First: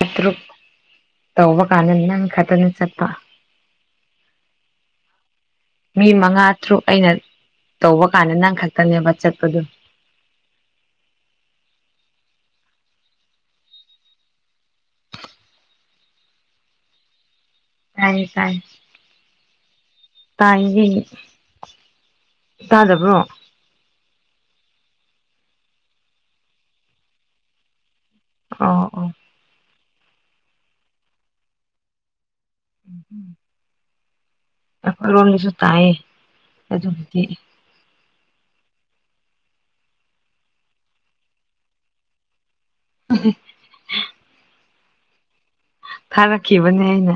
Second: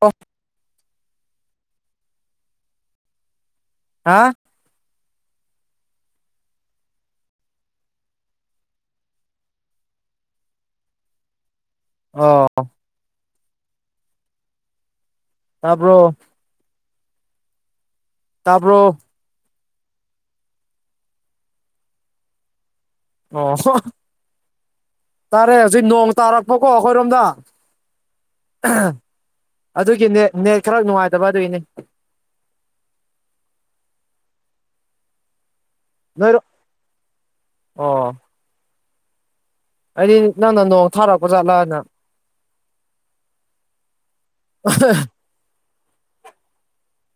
ꯑꯣ ꯇꯧꯕ ꯀꯥꯟꯗ ꯅꯪ ꯈꯛꯇꯅ ꯆꯠꯄ ꯍꯥ ꯃꯤ ꯃꯉꯥ ꯇꯔꯨꯛ ꯑꯩꯅ ꯇꯧꯕ ꯀꯥꯟꯗ ꯅꯪ ꯈꯛꯇꯅꯦꯕ ꯆꯠꯄꯗꯣ ꯑꯥ꯫ ꯇꯕ꯭ꯔꯣ꯫ [unintelligible] ꯊꯅꯤ ꯊꯥꯏ꯫ ꯇꯥꯕ꯭ꯔꯣ ꯇꯥꯏꯒꯤ ꯇꯥꯗꯕ꯭ꯔꯣ꯫ ꯑꯣ ꯇꯥꯔꯦ ꯍꯧꯖꯤꯛ ꯅꯣꯡ ꯇꯥꯔꯛꯄꯀꯣ ꯑꯩꯈꯣꯏꯔꯣꯝꯗ꯫ ꯑꯣ ꯑꯣ ꯑꯗꯨꯒꯤꯅꯦ ꯅꯦꯠ ꯈꯔ ꯅꯨꯡꯉꯥꯏꯇꯕ ꯑꯗꯨꯒꯤꯅꯦ꯫ ꯎꯝ ꯎꯝ꯫ ꯑꯩꯈꯣꯏꯔꯣꯝꯒꯤꯁꯨ ꯇꯥꯏꯌꯦ ꯅꯣꯏꯔꯣ ꯑꯗꯨꯒꯤꯗꯤ꯫ ꯑꯣ꯫ ꯑꯩꯗꯤ ꯅꯪꯅ ꯅꯣꯠ ꯊꯥꯔꯛꯄ ꯖꯥꯠꯂꯅ꯫ ꯑꯝꯍꯝ ꯍꯝ ꯑꯍ ꯊꯥꯔꯛꯈꯤꯕꯅꯦ ꯑꯩꯅ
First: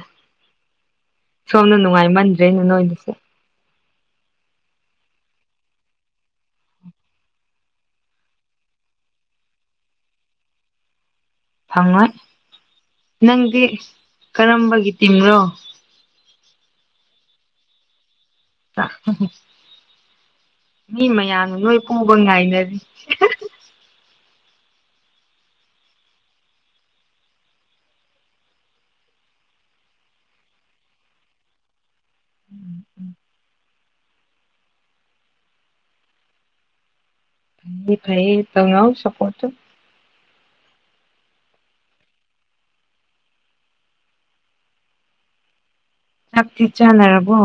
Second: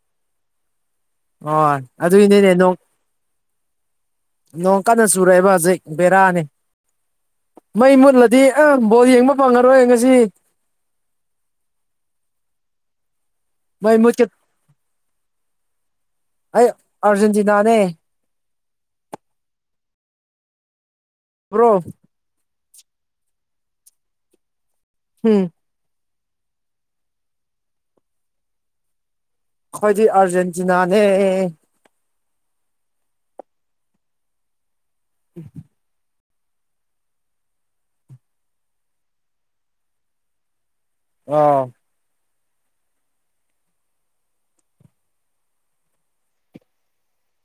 ꯁꯣꯝꯗ ꯍꯣꯏ ꯑꯗꯨꯒꯤꯅꯤꯅꯦ ꯅꯨꯡꯉꯥꯏꯃꯟꯗ꯭ꯔꯦꯅꯦ ꯅꯣꯡ ꯅꯣꯏꯒꯤꯁꯦ꯫ ꯅꯣꯡ ꯀꯟꯅ ꯆꯨꯔꯛꯑꯦꯕ ꯍꯧꯖꯤꯛ ꯕꯦꯔꯥꯅꯤ꯫ ꯃꯩ ꯃꯨꯠꯂꯗꯤ ꯑ ꯕꯣꯜ ꯌꯦꯡꯕ ꯐꯪꯉꯔꯣꯏ ꯉꯁꯤ꯫ ꯐꯪꯉꯣꯏ ꯅꯪꯗꯤ ꯃꯩ ꯃꯨꯠꯀꯦ ꯀꯔꯝꯕꯒꯤ ꯇꯤꯝꯅꯣ꯫ ꯑꯩ ꯑꯔꯖꯦꯟꯇꯤꯅꯥꯅꯦ꯫ ꯃꯤ ꯃꯌꯥꯝꯅ ꯕ꯭ꯔꯣ ꯅꯣꯏ ꯄꯣꯕ ꯉꯥꯏꯅꯔꯤ꯫ ꯍꯝ꯫ ꯑꯩꯈꯣꯏꯗꯤ ꯑꯥꯔꯖꯦꯟꯇꯤꯅꯥꯅꯦ꯫ [inaudible] [inaudible] ꯃꯤ ꯐꯩꯌꯦ ꯇꯧꯅꯧ ꯁꯄꯣꯔꯠꯁꯨ꯫ ꯑꯥ ꯆꯥꯛꯇꯤ ꯆꯥꯅꯔꯕꯣ꯫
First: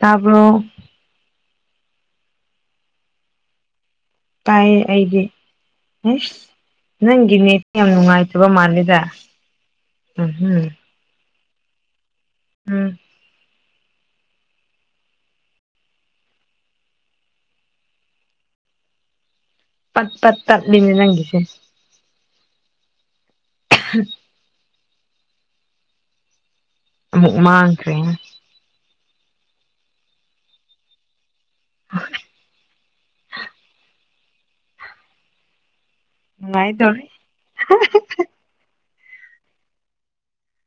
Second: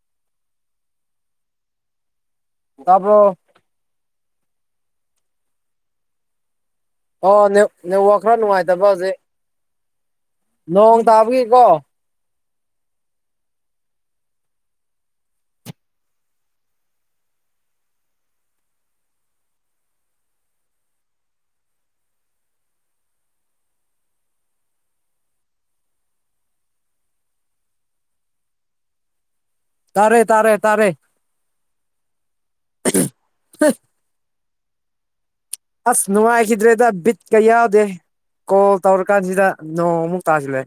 ꯇꯥꯕ꯭ꯔꯣ꯫ ꯇꯥꯕ꯭ꯔꯣ꯫ ꯇꯥꯏꯌꯦ ꯑꯩꯗꯤ ꯑꯦꯁ꯫ ꯅꯪꯒꯤ ꯑꯣ ꯅꯦꯠ ꯌꯥꯝ ꯅꯦꯠꯋꯥꯛ ꯈꯔ ꯅꯨꯡꯉꯥꯏꯇꯕ ꯃꯥꯜꯂꯦꯗ ꯍꯧꯖꯤꯛ ꯎꯝꯍꯝ꯫ ꯅꯣꯡ ꯇꯥꯕꯒꯤꯀꯣ ꯎꯝ꯫ ꯄꯠ ꯄꯠ ꯇꯠꯂꯤꯅꯦ ꯅꯪꯒꯤꯁꯦ꯫ [unintelligible] ꯃꯨꯛ ꯃꯥꯥꯡꯈ꯭ꯔꯦ ꯇꯥꯔꯦ ꯇꯥꯔꯦ ꯇꯥꯔꯦ ꯑꯁ ꯅꯨꯡꯉꯥꯏꯈꯤꯗ꯭ꯔꯦꯗ ꯅꯨꯡꯉꯥꯏꯗꯧꯔꯤ ꯕꯤꯠꯀ ꯌꯥꯎꯗꯦ ꯀꯣꯜ ꯇꯧꯔ ꯀꯥꯟꯁꯤꯗ ꯅꯣꯡꯃꯨꯛ ꯇꯥꯁꯤꯜꯂꯦ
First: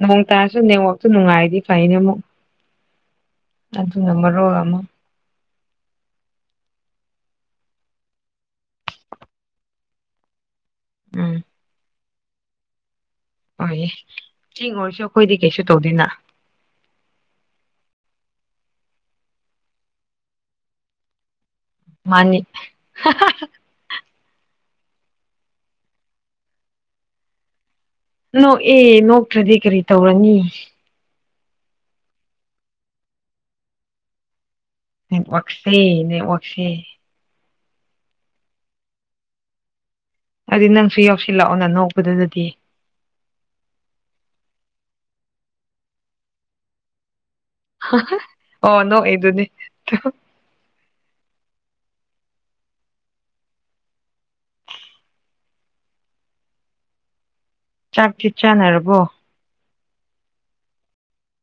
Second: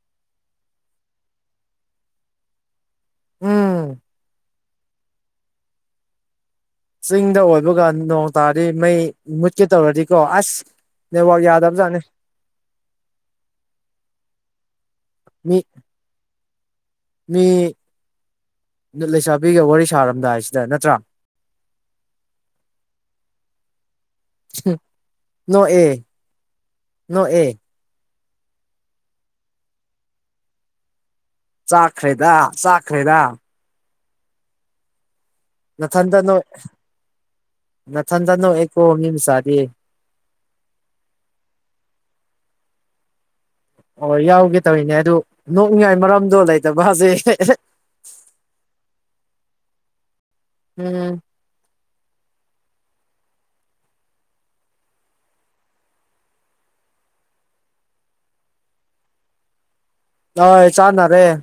ꯅꯣꯡ ꯇꯥꯔꯁꯨ ꯅꯦꯠꯋꯥꯛꯇꯨ ꯅꯨꯡꯉꯥꯏꯔꯗꯤ ꯐꯩꯅꯦ ꯑꯃꯨꯛ ꯎꯝ ꯑꯗꯨꯅ ꯃꯔꯣꯜ ꯑꯃ ꯆꯤꯡꯗ ꯑꯣꯏꯕꯒꯥ ꯅꯣꯡ ꯇꯥꯗꯤ ꯃꯩ ꯃꯨꯠꯀꯦ ꯇꯧꯔꯗꯤꯀꯣ ꯑꯁ ꯅꯦꯠ ꯎꯝ ꯋꯥꯛ ꯌꯥꯗꯕꯖꯥꯠꯅꯤ ꯍꯣꯏꯌꯦ ꯆꯤꯡ ꯑꯣꯏꯔꯁꯨ ꯑꯩꯈꯣꯏꯗꯤ ꯃꯤ ꯀꯩꯁꯨ ꯇꯧꯗꯦꯅ ꯃꯤ ꯂꯩꯁꯥꯕꯤꯒ ꯋꯥꯔꯤ ꯁꯥꯔꯝꯗꯥꯏꯁꯤꯗ ꯅꯠꯇ꯭ꯔꯥ ꯃꯥꯅꯤ ꯑ ꯍꯥ ꯍꯥ ꯍꯨꯝ ꯅꯣꯛꯑꯦ ꯅꯣꯛꯑꯦ꯫ ꯅꯣꯛꯑꯦ ꯅꯣꯛꯇ꯭ꯔꯗꯤ ꯀꯔꯤ ꯇꯧꯒꯅꯤ ꯆꯥꯛꯈ꯭ꯔꯦꯗ ꯆꯥꯈ꯭ꯔꯦꯗ ꯅꯦꯠꯋꯥꯛꯁꯤ ꯅꯦꯠꯋꯥꯛꯁꯦ ꯅꯊꯟꯇ ꯅꯣꯛ ꯑꯦ ꯀꯣ ꯃꯤ ꯃꯆꯥꯗꯤ ꯑꯗꯨꯗꯤ ꯅꯪꯁꯨ ꯌꯧꯁꯤꯜꯂꯛꯑꯣ ꯅ ꯅꯣꯛꯄꯗꯨꯗꯗꯤ ꯑꯣ ꯌꯥꯎꯒꯦ ꯇꯧꯔꯤꯅꯦ ꯑꯗꯨ ꯅꯣꯛꯅꯤꯡꯉꯥꯏ ꯃꯔꯝꯗꯣ ꯂꯩꯇꯕ ꯍꯧꯖꯤꯛ ꯑꯣ ꯅꯣꯛꯏꯗꯨꯅꯤ ꯎꯝ ꯆꯥꯛꯇꯤ ꯆꯥꯅꯔꯕꯣ ꯑꯣꯢ [unintelligible] ꯆꯥꯟꯅꯔꯦ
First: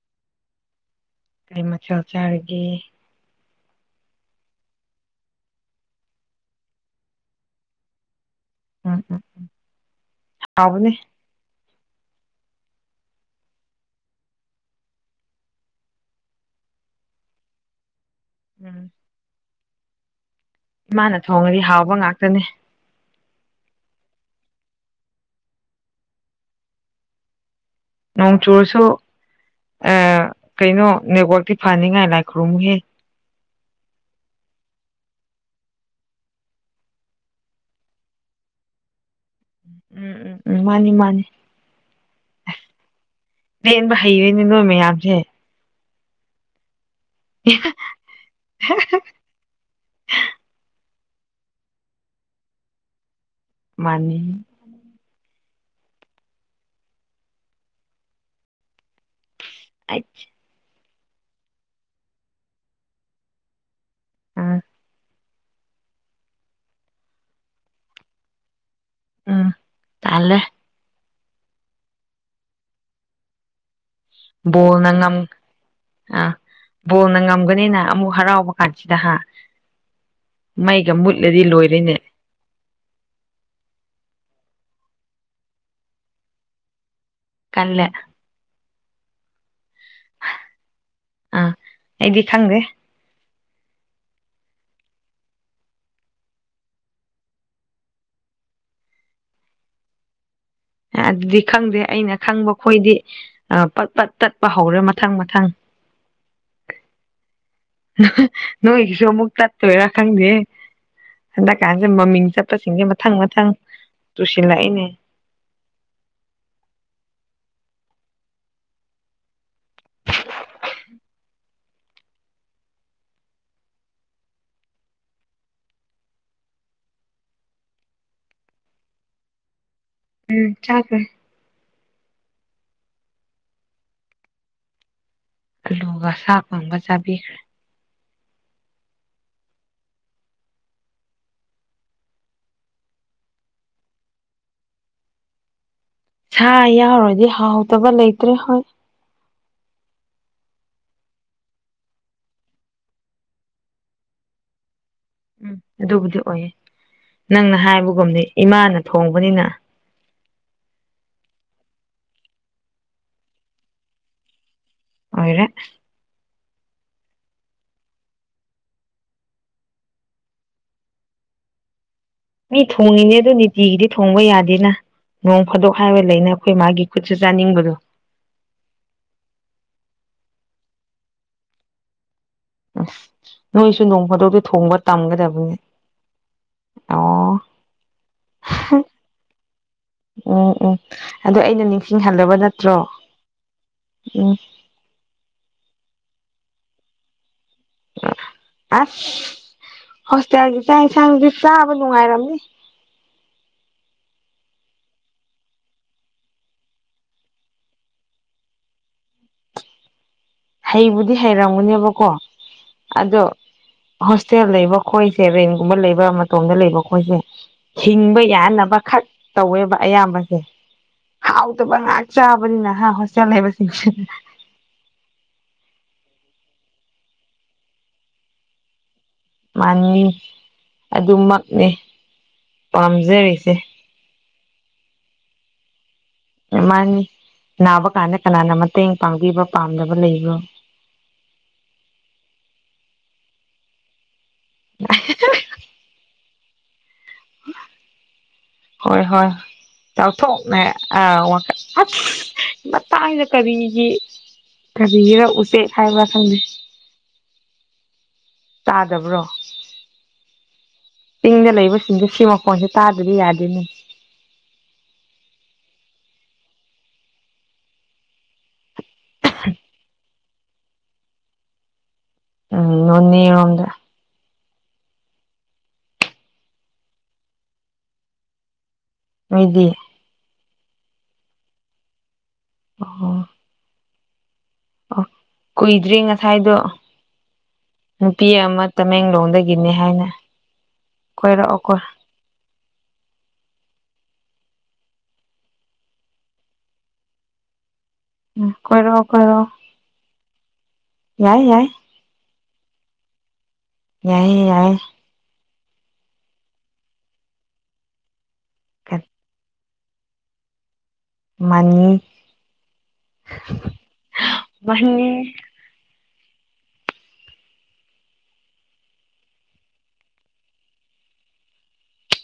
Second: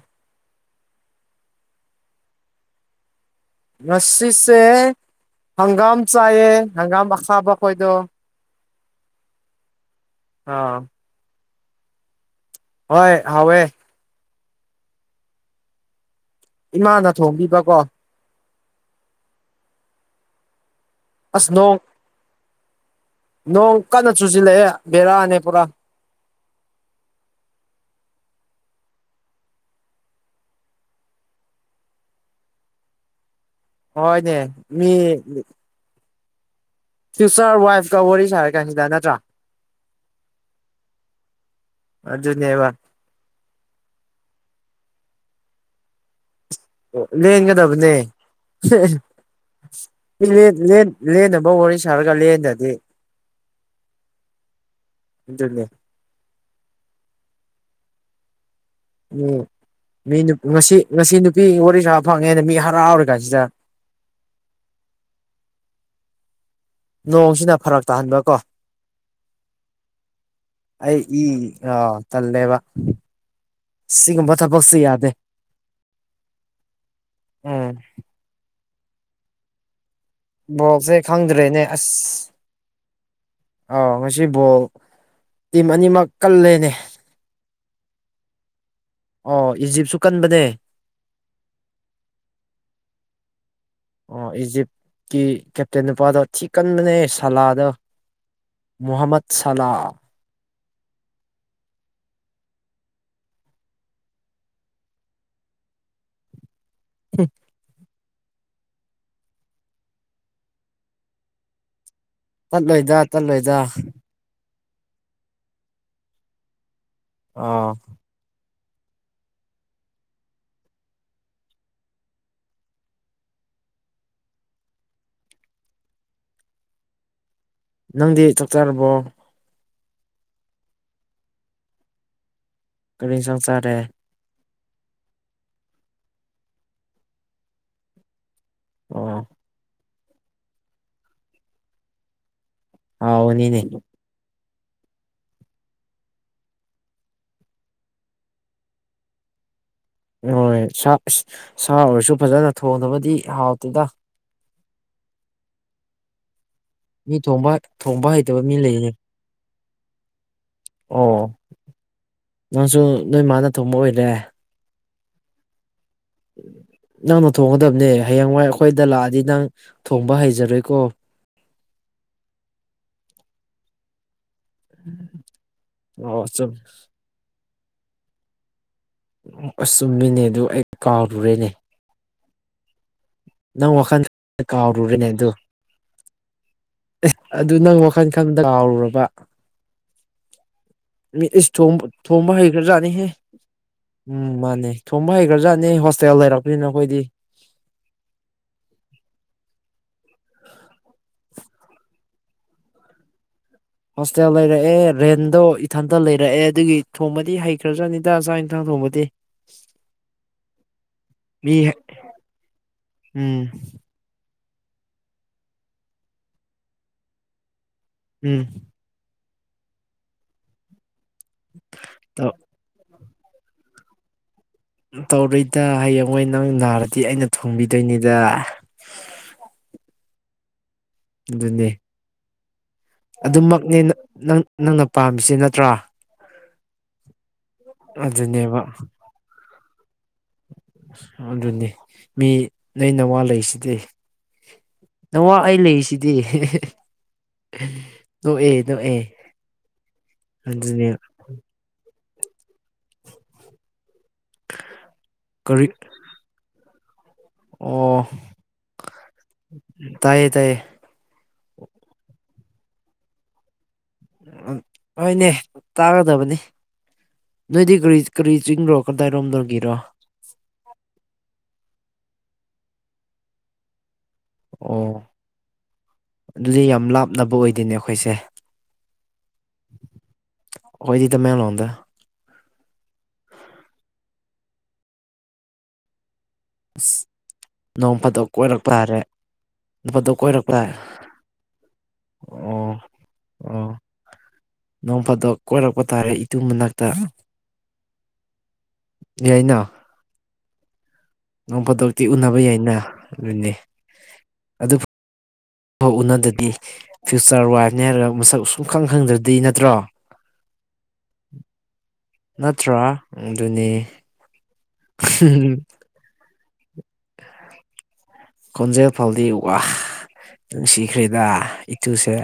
ꯀꯩ ꯃꯊꯦꯜ ꯆꯥꯔꯒꯦ ꯉꯁꯤꯁꯦ ꯍꯪꯒꯥꯝ ꯆꯥꯏꯌꯦ ꯍꯪꯒꯥꯝ ꯑꯈꯥꯕ ꯈꯣꯏꯗꯣ ꯎꯝ ꯎꯝ ꯑꯥ ꯍꯥꯎꯕꯅꯦ ꯍꯣꯏ ꯍꯥꯋꯦ ꯏꯃꯥꯅ ꯊꯣꯡꯕꯤꯕꯀꯣ ꯎꯝ ꯃꯥꯅ ꯑꯁ ꯊꯣꯡꯉꯗꯤ ꯅꯣꯡ ꯍꯥꯎꯕ ꯉꯥꯛꯇꯅꯤ ꯅꯣꯡ ꯀꯟꯅ ꯆꯨꯖꯤꯜꯂꯛꯑꯦ ꯕꯦꯔꯥꯅꯦ ꯄꯨꯔꯥ ꯅꯣꯡ ꯆꯨꯔꯁꯨ ꯑꯥ ꯀꯩꯅꯣ ꯅꯦꯠꯋꯥꯛꯇꯤ ꯐꯅꯤꯡꯉꯥꯏ ꯂꯥꯏ ꯈꯨꯔꯨꯝꯃꯨꯍꯦ ꯍꯣꯏꯅꯦ ꯃꯤ ꯐ꯭ꯌꯨꯆꯔ ꯋꯥꯏꯐꯀꯥ ꯋꯥꯔꯤ ꯁꯥꯔꯤ ꯀꯥꯟꯁꯤꯗ ꯅꯠꯇ꯭ꯔꯥ ꯎꯝ ꯎꯝ ꯃꯥꯅꯤ ꯃꯥꯅꯤ ꯑꯗꯨꯅꯦꯕ ꯂꯦꯟꯕ ꯍꯩꯔꯦꯅꯦ ꯅꯣꯢ ꯃꯌꯥꯝꯁꯦ ꯂꯦꯟꯒꯗꯕꯅꯦ ꯂꯦꯟ ꯂꯦꯟ ꯂꯦꯟꯅꯕ ꯋꯥꯔꯤ ꯁꯥꯔꯒ ꯂꯦꯟꯗꯗꯤ ꯃꯥꯅꯤ ꯑꯗꯨꯅꯤ ꯑꯩ ꯃꯤ ꯉꯁꯤ ꯉꯁꯤ ꯅꯨꯄꯤ ꯋꯥꯔꯤ ꯁꯥꯕ ꯐꯪꯉꯦꯅ ꯃꯤ ꯍꯥꯔꯥꯎꯔ ꯀꯥꯟꯁꯤꯗ ꯎꯝ ꯅꯣꯡꯁꯤꯅ ꯐꯔꯛ ꯇꯥꯍꯟꯕ ꯀꯣ ꯎꯝ ꯇꯂꯦ ꯑꯩ ꯏ ꯑꯥ ꯇꯜꯂꯦꯕ ꯁꯤꯒꯨꯝꯕ ꯊꯕꯛꯁꯦ ꯕꯣꯜꯅ ꯌꯥꯗꯦ ꯉꯝ ꯑ ꯕꯣꯜꯅ ꯎꯝ ꯉꯝꯒꯅꯤꯅ ꯑꯃꯨꯛ ꯍꯔꯥꯎꯕ ꯑꯆꯤꯗꯍꯥ ꯕꯣꯜꯁꯦ ꯈꯪꯗ꯭ꯔꯦꯅꯦ ꯂꯣꯏꯔꯦꯅꯦ ꯑꯁ ꯑꯥꯎ ꯉꯁꯤ ꯕꯣꯜ ꯇꯤꯝ ꯑꯅꯤꯃꯛ ꯀꯜꯂꯦꯅꯦ ꯀꯜꯂ‌ꯦ ꯑꯣ ꯏꯖꯤꯞꯁꯨ ꯀꯟꯕꯅꯦ ꯑꯥ ꯑꯩꯗꯤ ꯈꯪꯗꯦ ꯑꯣ ꯏꯖꯤꯞꯀꯤ ꯀꯦꯞꯇꯦꯟ ꯅꯨꯄꯥꯗꯣ ꯊꯤ ꯀꯟꯕꯅꯦ ꯁꯂꯥꯗꯣ ꯃꯨꯍꯝꯃꯠ ꯁꯂꯥ ꯑꯗꯨꯗꯤ ꯈꯪꯗꯦ ꯑꯩꯅ ꯈꯪꯕ ꯈꯣꯏꯗꯤ ꯄꯠ-ꯄꯠ ꯇꯠꯄ ꯍꯧꯔꯦ ꯃꯊꯪ-ꯃꯊꯪ ꯍꯝ ꯅꯣꯏꯒꯤꯁꯨ ꯑꯃꯨꯛ ꯇꯠꯇꯣꯏꯔꯥ ꯈꯪꯗꯦ ꯍꯟꯗꯛꯀꯥꯟꯁꯦ ꯃꯃꯤꯡ ꯆꯠꯄꯁꯤꯡꯁꯦ ꯇꯠꯂꯣꯏꯗ ꯃꯊꯪ ꯃꯊꯪ ꯇꯠꯂꯣꯏꯗ ꯇꯨꯁꯤꯜꯂꯛꯏꯅꯦ ꯑꯥ ꯅꯪꯗꯤ ꯆꯥꯛ ꯆꯥꯔꯕꯣ ꯎꯝ ꯆꯥꯒꯔꯦ ꯀꯔꯤ ꯏꯟꯖꯥꯡ ꯆꯥꯔꯦ ꯑꯂꯨꯒ ꯁꯥ ꯐꯪꯕ ꯆꯥꯕꯤꯈ꯭ꯔꯦ ꯑꯣ ꯑꯥꯎ ꯅꯅꯦ ꯁꯥ ꯌꯥꯎꯔꯗꯤ ꯍꯥꯎꯇꯕ ꯂꯩꯇ꯭ꯔꯦ ꯍꯣꯏ ꯍꯣꯏ ꯁꯥ ꯁꯥ ꯑꯣꯏꯔꯁꯨ ꯐꯖꯅ ꯊꯣꯡꯗꯕꯗꯤ ꯍꯥꯎꯇꯦꯗ [inaudible] ꯎꯝ ꯑꯗꯨꯕꯨꯗꯤ ꯑꯣꯏꯌꯦ ꯃꯤ ꯊꯣꯡꯕ ꯅꯪꯅ ꯊꯣꯡꯕ ꯍꯥꯏꯕꯒꯨꯝꯗꯤ ꯍꯩꯇꯕ ꯃꯤ ꯏꯃꯥꯅ ꯂꯩꯅꯦ ꯊꯣꯡꯕꯅꯤꯅ ꯑꯣ ꯅꯪꯁꯨ ꯅꯣꯏ ꯃꯥꯅ ꯊꯣꯡꯕ ꯑꯣꯏꯔꯦ ꯑꯣꯏꯔꯦ ꯅꯪꯅ ꯊꯣꯡꯒꯗꯕꯅꯦ ꯍꯌꯦꯡꯋꯥꯏ ꯑꯩꯈꯣꯏꯗ ꯂꯥꯛꯑꯗꯤ ꯅꯪ ꯊꯣꯡꯕ ꯍꯩꯖꯔꯣꯏꯀꯣ ꯃꯤ ꯊꯣꯡꯉꯤꯅꯦ ꯑꯗꯨ ꯅꯤꯇꯤꯒꯤꯗꯤ ꯊꯣꯡꯕ ꯌꯥꯗꯦꯅ ꯅꯣꯡ ꯐꯥꯗꯣꯛ ꯍꯥꯏꯔ ꯑꯣ ꯂꯩꯅ ꯆꯨꯝ ꯑꯩꯈꯣꯏ ꯃꯥꯒꯤ ꯈꯨꯠꯁꯨ ꯆꯥꯅꯤꯡꯕꯗꯣ ꯑꯁ ꯆꯨꯝꯃꯤꯅꯦ ꯑꯗꯨ ꯑꯩ ꯀꯥꯎꯔꯨꯔꯦꯅꯦ ꯑꯁ ꯅꯪ ꯅꯣꯏꯁꯨ ꯋꯥꯈꯜ ꯅꯣꯡ ꯐꯥꯗꯣꯛꯇꯤ ꯊꯣꯡꯕ ꯀꯥꯎꯔꯨꯔꯦꯅꯦ ꯑꯗꯨ ꯇꯝꯒꯗꯕꯅꯤ ꯑꯦ ꯑꯣ ꯑꯗꯨ ꯅꯪ ꯋꯥꯈꯜ ꯈꯟꯕꯗ ꯀꯥꯎꯔꯨꯔꯕ ꯎꯝ ꯎꯝ ꯃꯤ ꯑꯗꯣ ꯏꯁ ꯑꯩꯅ ꯊ‌ꯣꯡꯕ ꯅꯤꯡꯁꯤꯡꯍꯜꯂꯕ ꯅꯠꯇ꯭ꯔꯣ ꯍꯩꯒꯔꯆꯥꯅꯤꯍ‌ꯦ ꯎꯝ ꯃꯥꯅꯦ ꯊꯣꯡꯕ ꯍꯩꯈ꯭ꯔꯖꯥꯠꯅꯦ ꯍꯣꯁꯇꯦꯜ ꯂꯩꯔꯛꯄꯅꯤꯅ ꯑꯩꯈꯣꯏꯗꯤ ꯑꯁ ꯍꯣꯁꯇꯦꯜꯒꯤ ꯆꯥꯛ ꯌꯦꯟꯁꯥꯡꯗꯤ ꯆꯥꯕ ꯅꯨꯡꯉꯥꯏꯔꯝꯅꯤ ꯍꯣꯁꯇꯦꯜ ꯂꯩꯔꯛꯑꯦ ꯔꯦꯟꯗꯣ ꯏꯊꯟꯇ ꯂꯩꯔꯛꯑꯦ ꯑꯗꯨꯒꯤ ꯊꯣꯡꯕꯗꯤ ꯍꯩꯈ꯭ꯔꯖ꯭ꯔꯥꯅꯤꯗ ꯆꯥꯛ ꯏꯟꯁꯥꯡ ꯊꯣꯡꯕꯗꯤ ꯍꯩꯕꯨꯗꯤ ꯃꯤ ꯍꯩꯔꯝꯒꯅꯦꯕꯀꯣ ꯑꯗꯣ ꯎꯝ ꯍꯣꯁꯇꯦꯜ ꯂꯩꯕ ꯈꯣꯏꯁꯦ ꯔ‌ꯦꯟꯒꯨꯝꯕ ꯂꯩꯕ ꯃꯇꯣꯝꯗ ꯂꯩꯕ ꯈꯣꯏꯁꯦ ꯍꯤꯡꯕ ꯎꯝ ꯌꯥꯅꯕꯈꯛ ꯇꯧꯋꯦꯕ ꯑꯌꯥꯝꯕꯁꯦ ꯍꯥꯎ ꯇꯕ ꯉꯥꯛ ꯆꯕꯅꯤꯅ ꯍꯥ ꯍꯣꯁꯇ‌ꯦꯜ ꯂꯩꯕꯁꯤꯡꯁ‌ꯦ ꯇꯧꯔꯣꯏꯗ ꯍꯌꯦꯡꯋꯥꯏ ꯅꯪ ꯅꯥꯔꯗꯤ ꯑꯩꯅ ꯊꯣꯡꯕꯤꯗꯣꯏꯅꯤꯗ ꯃꯥꯅꯤ ꯑꯗꯨꯃꯛꯅꯦ ꯑꯗꯨꯅꯦ ꯄꯥꯝꯖꯔꯤꯁꯦ ꯑꯗꯨꯃꯛꯅꯦ ꯅꯪ ꯅꯪꯅ ꯄꯥꯝꯃꯤꯁꯤ ꯅꯠꯇ꯭ꯔ ꯃꯥꯅꯤ ꯅꯥꯕ ꯀꯥꯟꯗ ꯀꯅꯥꯅ ꯑꯗꯨꯅꯦꯕ ꯃꯇꯦꯡ ꯄꯥꯡꯕꯤꯕ ꯄꯥꯝꯗꯕ ꯂꯩꯕ꯭ꯔ ꯑ ꯑꯗꯨꯅꯤ ꯃꯤ ꯅꯣꯏ ꯅꯋꯥ ꯂꯩꯁꯤꯗꯤ ꯅꯋꯥ ꯑꯩ ꯂꯩꯔꯤꯁꯤꯗꯤ ꯍꯣꯏ-ꯍꯣꯏ ꯆꯥꯎꯊꯣꯛꯅꯦ ꯑꯗꯨꯅꯦ ꯑ ꯑꯁ ꯃꯇꯥꯡꯗ ꯀꯔꯤꯒꯤ ꯀꯔꯤꯒꯤꯔ ꯀꯔꯤ ꯎꯆꯦꯛ ꯍꯥꯏꯕ꯭ꯔ ꯈꯪꯅꯩ ꯑꯣ ꯇꯥꯗꯕ꯭ꯔꯣ ꯇꯥꯏꯌꯦ-ꯇꯥꯏꯌꯦ ꯆꯤꯡꯗ ꯂꯩꯕꯁꯤꯡꯁꯤ ꯁꯤ ꯃꯈꯣꯟꯁꯦ ꯇꯥꯗꯗꯤ ꯌꯥꯗꯦꯅꯦ ꯍꯣꯏꯅꯦ ꯇꯥꯒꯗꯕꯅꯤ ꯅꯣꯏꯗꯤ ꯀꯔꯤ-ꯀꯔꯤ ꯆꯤꯡꯔ‍ꯣ ꯀꯗꯥꯏꯔꯣꯝꯗꯔꯒꯤꯔꯣ ꯎꯝ ꯅꯣꯅꯦꯔꯣꯝꯗ ꯑꯣ ꯑꯗꯨꯗꯤ ꯌꯥꯝ ꯂꯥꯞꯅꯕ ꯑꯣꯏꯗꯦꯅꯦ ꯑꯩꯈꯣꯏꯁꯦ ꯅꯣꯏꯗꯤ ꯑꯈꯣꯢꯗꯤ ꯇꯥꯃꯦꯡꯂꯣꯡꯗ ꯑꯣ ꯑꯣ ꯀꯨꯏꯗ꯭ꯔꯤ ꯉꯁꯥꯏꯗꯣ ꯅꯣꯡ ꯅꯨꯄꯤ ꯐꯥꯗꯣꯛ ꯑꯃ ꯀꯣꯏꯔꯛꯄ ꯇꯥꯔꯦ ꯇꯃꯦꯡꯂꯣꯡꯗꯒꯤꯅꯤ ꯅꯣꯡ ꯍꯥꯏꯅꯦ ꯐꯥꯗꯣꯛ ꯀꯣꯏꯔꯛꯄ ꯀꯣꯏꯔꯛꯀꯣꯏ ꯑꯣ ꯑꯣ ꯅꯣꯡ ꯐꯥꯗꯣꯛ ꯀꯣꯏꯔꯛꯄ ꯇꯥꯔꯦ ꯏꯇꯨ ꯃꯅꯥꯛꯇ ꯎꯝ ꯀꯣꯏꯔꯛꯑꯣ ꯀꯣꯏꯔꯛꯑꯣ ꯌꯥꯏꯅ ꯌꯥꯏ ꯅꯣꯡ ꯌꯥꯏ ꯐꯥꯗ‌ꯣꯛꯇꯤ ꯎꯅꯕ ꯌꯥꯏꯅ ꯏꯕꯥꯅꯤ ꯌꯥꯏꯌ‌ꯦ-ꯌꯥꯏꯌ‌ꯦ ꯎꯅꯗ꯭ꯔꯗꯤ ꯐ꯭ꯌꯨꯆꯔ ꯋꯥꯏꯐꯅꯦ ꯍꯥꯏꯔꯒ ꯃꯁꯛ ꯁꯨꯛ ꯈꯪ ꯈꯪꯗ꯭ꯔꯗꯤ ꯅꯠꯇ꯭ꯔꯣ ꯃꯅꯤ ꯅꯠꯇ꯭ꯔꯥ ꯑꯗꯨꯅꯤ ꯃꯅꯤ [unintelligible] ꯈꯣꯟꯖꯦꯜ ꯐꯥꯎꯗꯤ ꯋꯥ ꯅꯨꯡꯁꯤꯈ꯭ꯔꯦꯗ ꯏꯇꯨꯁꯦ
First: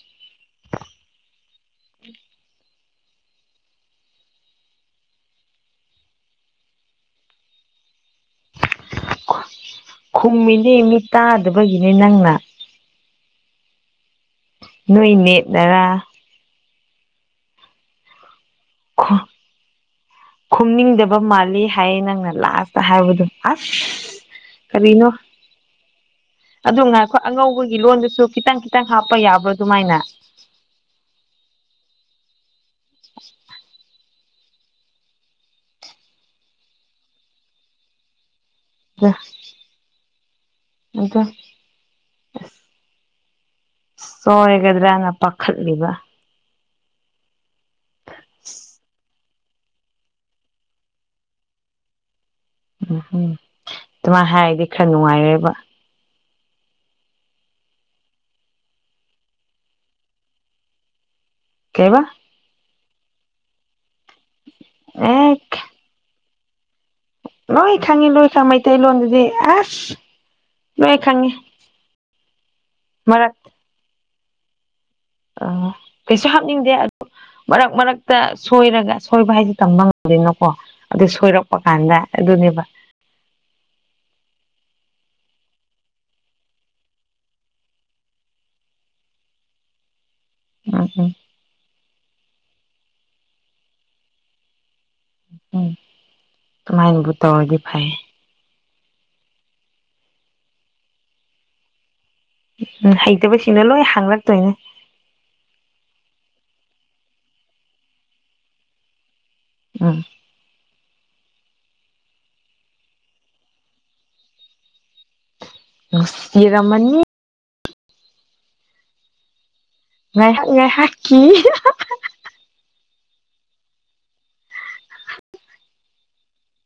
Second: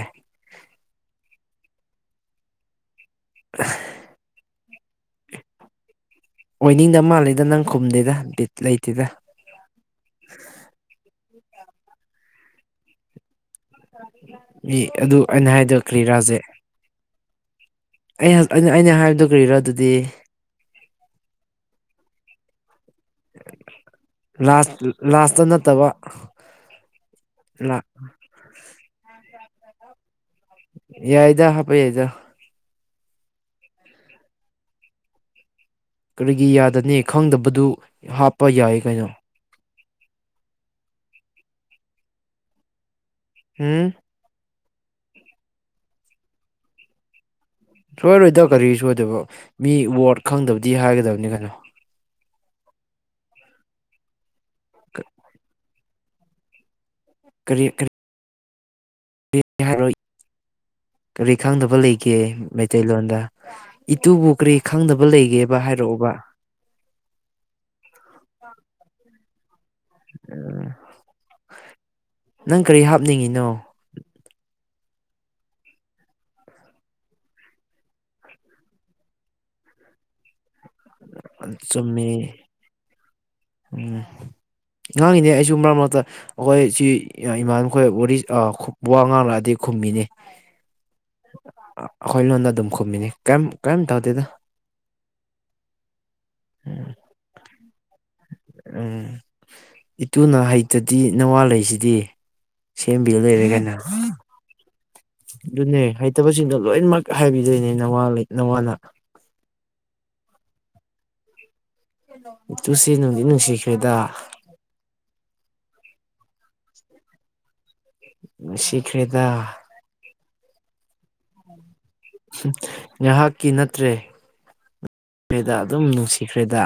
ꯎꯝ [unintelligible] ꯑꯣꯏꯅꯤꯡꯗꯕ ꯃꯥꯜꯂꯤꯗ ꯅꯪ ꯈꯨꯝꯗꯦꯗ ꯕꯤꯠ ꯂꯩꯇꯦꯗ ꯈꯨꯝꯃꯤꯅꯦ ꯃꯤ ꯇꯥꯗꯕꯒꯤꯅꯦ ꯅꯪꯅ ꯃꯤ ꯅꯣꯏ ꯑꯗꯨ ꯑꯩꯅ ꯍꯥꯏꯗꯣ ꯅꯦꯠꯅꯔꯥ ꯀꯔꯤꯔ ꯍꯧꯖꯤꯛ ꯑꯩ ꯑꯩꯅ ꯑꯩꯅ ꯍꯥꯏꯕꯗꯨ ꯀꯔꯤꯔ ꯑꯗꯨꯗꯤ ꯈꯨꯝꯅꯤꯡꯗꯕ ꯃꯥꯜꯂꯤ ꯍꯥꯏꯌꯦ ꯅꯪꯅ ꯂꯥꯁꯇ ꯍꯥꯏꯕꯗ ꯑꯁ ꯂꯥꯁ ꯀꯔꯤꯅꯣ ꯂꯥꯁꯇ ꯅꯠꯇꯕ ꯑꯗꯨ ꯉꯥꯢꯈꯣ ꯂꯥꯁ ꯑꯉꯧꯕꯒꯤ ꯂꯣꯟꯗꯨꯁꯨ ꯈꯤꯇꯪ ꯈꯤꯇꯪ ꯍꯥꯞꯄ ꯌꯥꯕ꯭ꯔꯣ ꯑꯗꯨꯃꯥꯏꯅ ꯌꯥꯏꯗ ꯍꯥꯄ ꯌꯥꯏꯗ [inaudible] ꯀꯔꯤꯒꯤ ꯌꯥꯗꯅꯤ ꯈꯪꯗꯕꯗꯨ ꯍꯥꯞꯄ ꯌꯥꯏ ꯀꯩꯅꯣ [unintelligible] ꯍꯝ ꯁꯣꯏꯒꯗ꯭ꯔꯅ ꯄꯥꯈꯠꯂꯤꯕ ꯁꯣꯏꯔꯣꯏꯗ ꯀꯔꯤ ꯁꯣꯏꯗꯣꯢꯕ ꯃꯤ ꯋꯥꯔꯗ ꯈꯪꯗꯕꯗꯤ ꯍꯥꯏꯒꯗꯕꯅꯤ ꯀꯩꯅꯣ ꯎꯝꯍꯝ ꯑꯗꯨꯃꯥꯏꯅ ꯍꯥꯏꯔꯗꯤ ꯈꯔ ꯅꯨꯡꯉꯥꯏꯔꯦꯕ ꯀꯔꯤ ꯀꯔꯤ ꯍꯥꯏꯔꯣ ꯀꯔꯤ ꯈꯪꯗꯕ ꯀꯩꯕ ꯂꯩꯒꯦ ꯃꯩꯇꯩꯂꯣꯟꯗ ꯏꯇꯨꯕꯨ ꯀꯔꯤ ꯈꯪꯗꯕ ꯑꯦ ꯂꯩꯒꯦꯕ ꯍꯥꯏꯔꯛꯑꯣꯕ ꯂꯣꯏ ꯈꯪꯉꯤ ꯂꯣꯏ ꯈꯪꯉꯤ ꯃꯩꯇꯩꯂꯣꯟꯗꯨꯗꯤ ꯑꯁ ꯂꯣꯢ ꯈꯪꯏ ꯅꯪ ꯀꯔꯤ ꯃꯔꯛ ꯍꯥꯞꯅꯤꯡꯉꯤꯅꯣ ꯑ ꯀꯩꯁꯨ ꯍꯥꯞꯅꯤꯡꯗꯦ ꯑꯗꯨ ꯃꯔꯛ ꯃꯔꯛꯇ ꯁꯣꯏꯔꯒ ꯁꯣꯏꯕ ꯍꯥꯏꯁꯦ ꯇꯝꯕ ꯉꯝꯗꯦꯅꯀꯣ ꯑꯗꯨ ꯁꯣꯏꯔꯛꯄ ꯀꯥꯟꯗ ꯆꯨꯝꯃꯦ ꯑꯗꯨꯅꯦꯕ ꯎꯝ ꯉꯥꯡꯉꯤꯅꯦ ꯑꯩꯁꯨ ꯃꯔꯛ ꯃꯔꯛꯇ ꯑꯩꯈꯣꯏ ꯁꯤ ꯏꯃꯥꯟꯅꯈꯣꯏ ꯋꯥꯔꯤ ꯑ ꯋꯥ ꯉꯥꯡꯂꯛꯑꯗꯤ ꯈꯨꯝꯃꯤꯅꯤ ꯎꯝ ꯎꯝ ꯑꯩꯈꯣꯢ ꯂꯣꯟꯗ ꯑꯗꯨꯝ ꯈꯨꯝꯃꯤꯅꯤ ꯀꯥꯏꯝ ꯀꯥꯏꯝ ꯊꯧꯗꯦꯗ ꯎꯝ ꯑꯃꯥꯏꯅꯕꯨ ꯇꯧꯔꯗꯤ ꯐꯩ ꯎꯝ ꯏꯇꯨꯅ ꯍꯩꯇ꯭ꯔꯗꯤ ꯅꯋꯥ ꯂꯩꯁꯤꯗꯤ ꯎꯝ ꯁꯦꯝꯕꯤ ꯍꯩꯇꯕ ꯂꯩꯔꯦ ꯁꯤꯡꯇꯣ ꯀꯩꯅꯣ ꯂꯣꯢ ꯍꯥꯡꯂꯛꯇꯣꯢꯅꯦ ꯑꯗꯨꯅꯦ ꯍꯩꯇꯕꯁꯤꯡꯗꯣ ꯂꯣꯏꯅꯃꯛ ꯍꯥꯏꯕꯤꯗꯣꯏꯅꯦ ꯅꯋꯥꯂꯩ ꯅꯋꯥꯅ ꯎꯝ ꯏꯇꯨꯁꯤ ꯅꯨꯡꯗꯤ ꯅꯨꯡꯁꯤꯈ꯭ꯔꯦꯗ ꯅꯨꯡꯁꯤꯔꯝꯃꯅꯤ ꯅꯨꯡꯁꯤꯈ꯭ꯔꯦꯗ ꯉꯥꯏꯍꯥꯛ ꯉꯥꯏꯍꯥꯛꯀꯤ ꯉꯥꯏꯍꯥꯛꯀꯤ ꯅꯠꯇ꯭ꯔꯦꯗ ꯑꯗꯨꯝ ꯅꯨꯡꯁꯤꯈ꯭ꯔꯦꯗ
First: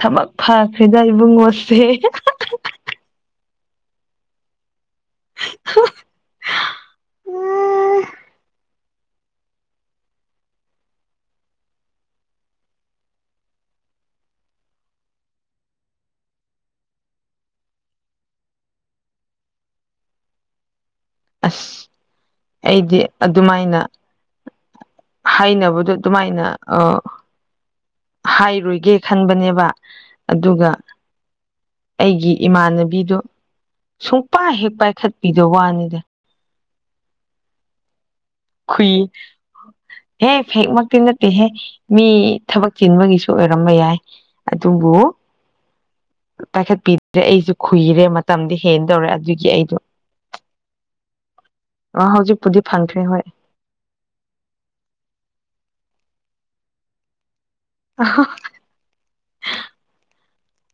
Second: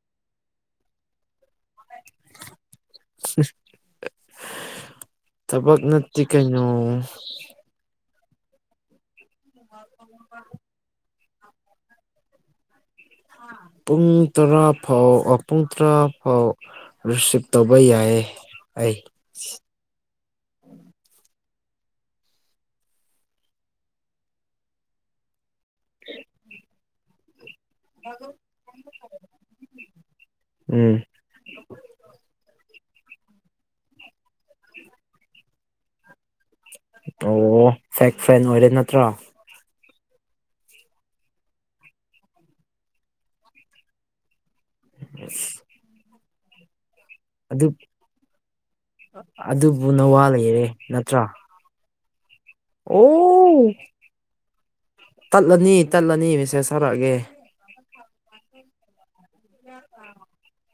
ꯊꯕꯛ ꯐꯈ꯭ꯔ‌ꯦꯗ ꯏꯕꯨꯡꯉꯣꯁꯦ ꯊꯕꯛ ꯅꯠꯇ‌ꯩ ꯀꯩꯅ‌ꯣ [unintelligible] [inaudible] ꯄꯨꯡ ꯇꯔꯥ ꯐꯥꯎ ꯄꯨꯡ ꯇꯔꯥ ꯐꯥꯎ ꯔꯤꯁꯤꯞ ꯇꯧꯕ ꯌꯥꯏꯌꯦ ꯑꯩ ꯑꯁ ꯑꯩꯗꯤ ꯑꯗꯨꯃꯥꯏꯅ ꯍꯥꯏꯅ ꯕꯗ‌ꯣ ꯑꯗꯨꯃꯥꯏꯅ ꯑ ꯍꯥꯏꯔꯣꯏꯒꯦ ꯈꯟꯕꯅꯦꯕ ꯑꯗꯨꯒ ꯎꯝ ꯑꯩꯒꯤ ꯏꯃꯥꯟꯅꯕꯤꯗꯣ ꯁꯨꯡꯄꯥꯏ ꯍꯦꯛ ꯄꯥꯏꯈꯠꯄꯤꯗ ꯋꯥꯅꯤꯗ ꯇꯧꯔꯛꯑꯣ ꯐꯦꯛ ꯐ꯭ꯔꯦꯟ ꯅꯣꯏ ꯈꯨꯏ ꯍꯦ ꯐꯦꯛ ꯃꯛꯇꯤ ꯅꯠꯇꯦꯍꯦ ꯃꯤ ꯊꯕꯛ ꯆꯤꯟꯕꯒꯤꯁꯨ ꯑꯣꯏꯔꯝꯕ ꯌꯥꯏ ꯑꯗꯨꯕꯨ ꯄꯥꯏꯈꯠ ꯄꯤ ꯗ‌ꯦ ꯑꯩꯁꯨ ꯑꯗꯨ ꯈꯨꯨꯏꯔꯦ ꯃꯇꯝꯗꯤ ꯍꯦꯟꯗꯧꯔꯦ ꯑꯗꯨꯒꯤ ꯑꯩꯗꯣ ꯎꯅ ꯋꯥ ꯂꯩꯔꯦ ꯅꯠꯇ꯭ꯔꯥ ꯑ ꯍꯧꯖꯤꯛꯄꯨꯗꯤ ꯐꯪꯈ꯭ꯔꯦ ꯍꯣꯏ ꯑꯣ ꯇꯠꯂꯅꯤ ꯇꯠꯂꯅꯤ ꯃꯦꯁꯦꯁ ꯊꯔꯛꯑꯒꯦ ꯑꯍꯥ [unintelligible] [inaudible] [unintelligible]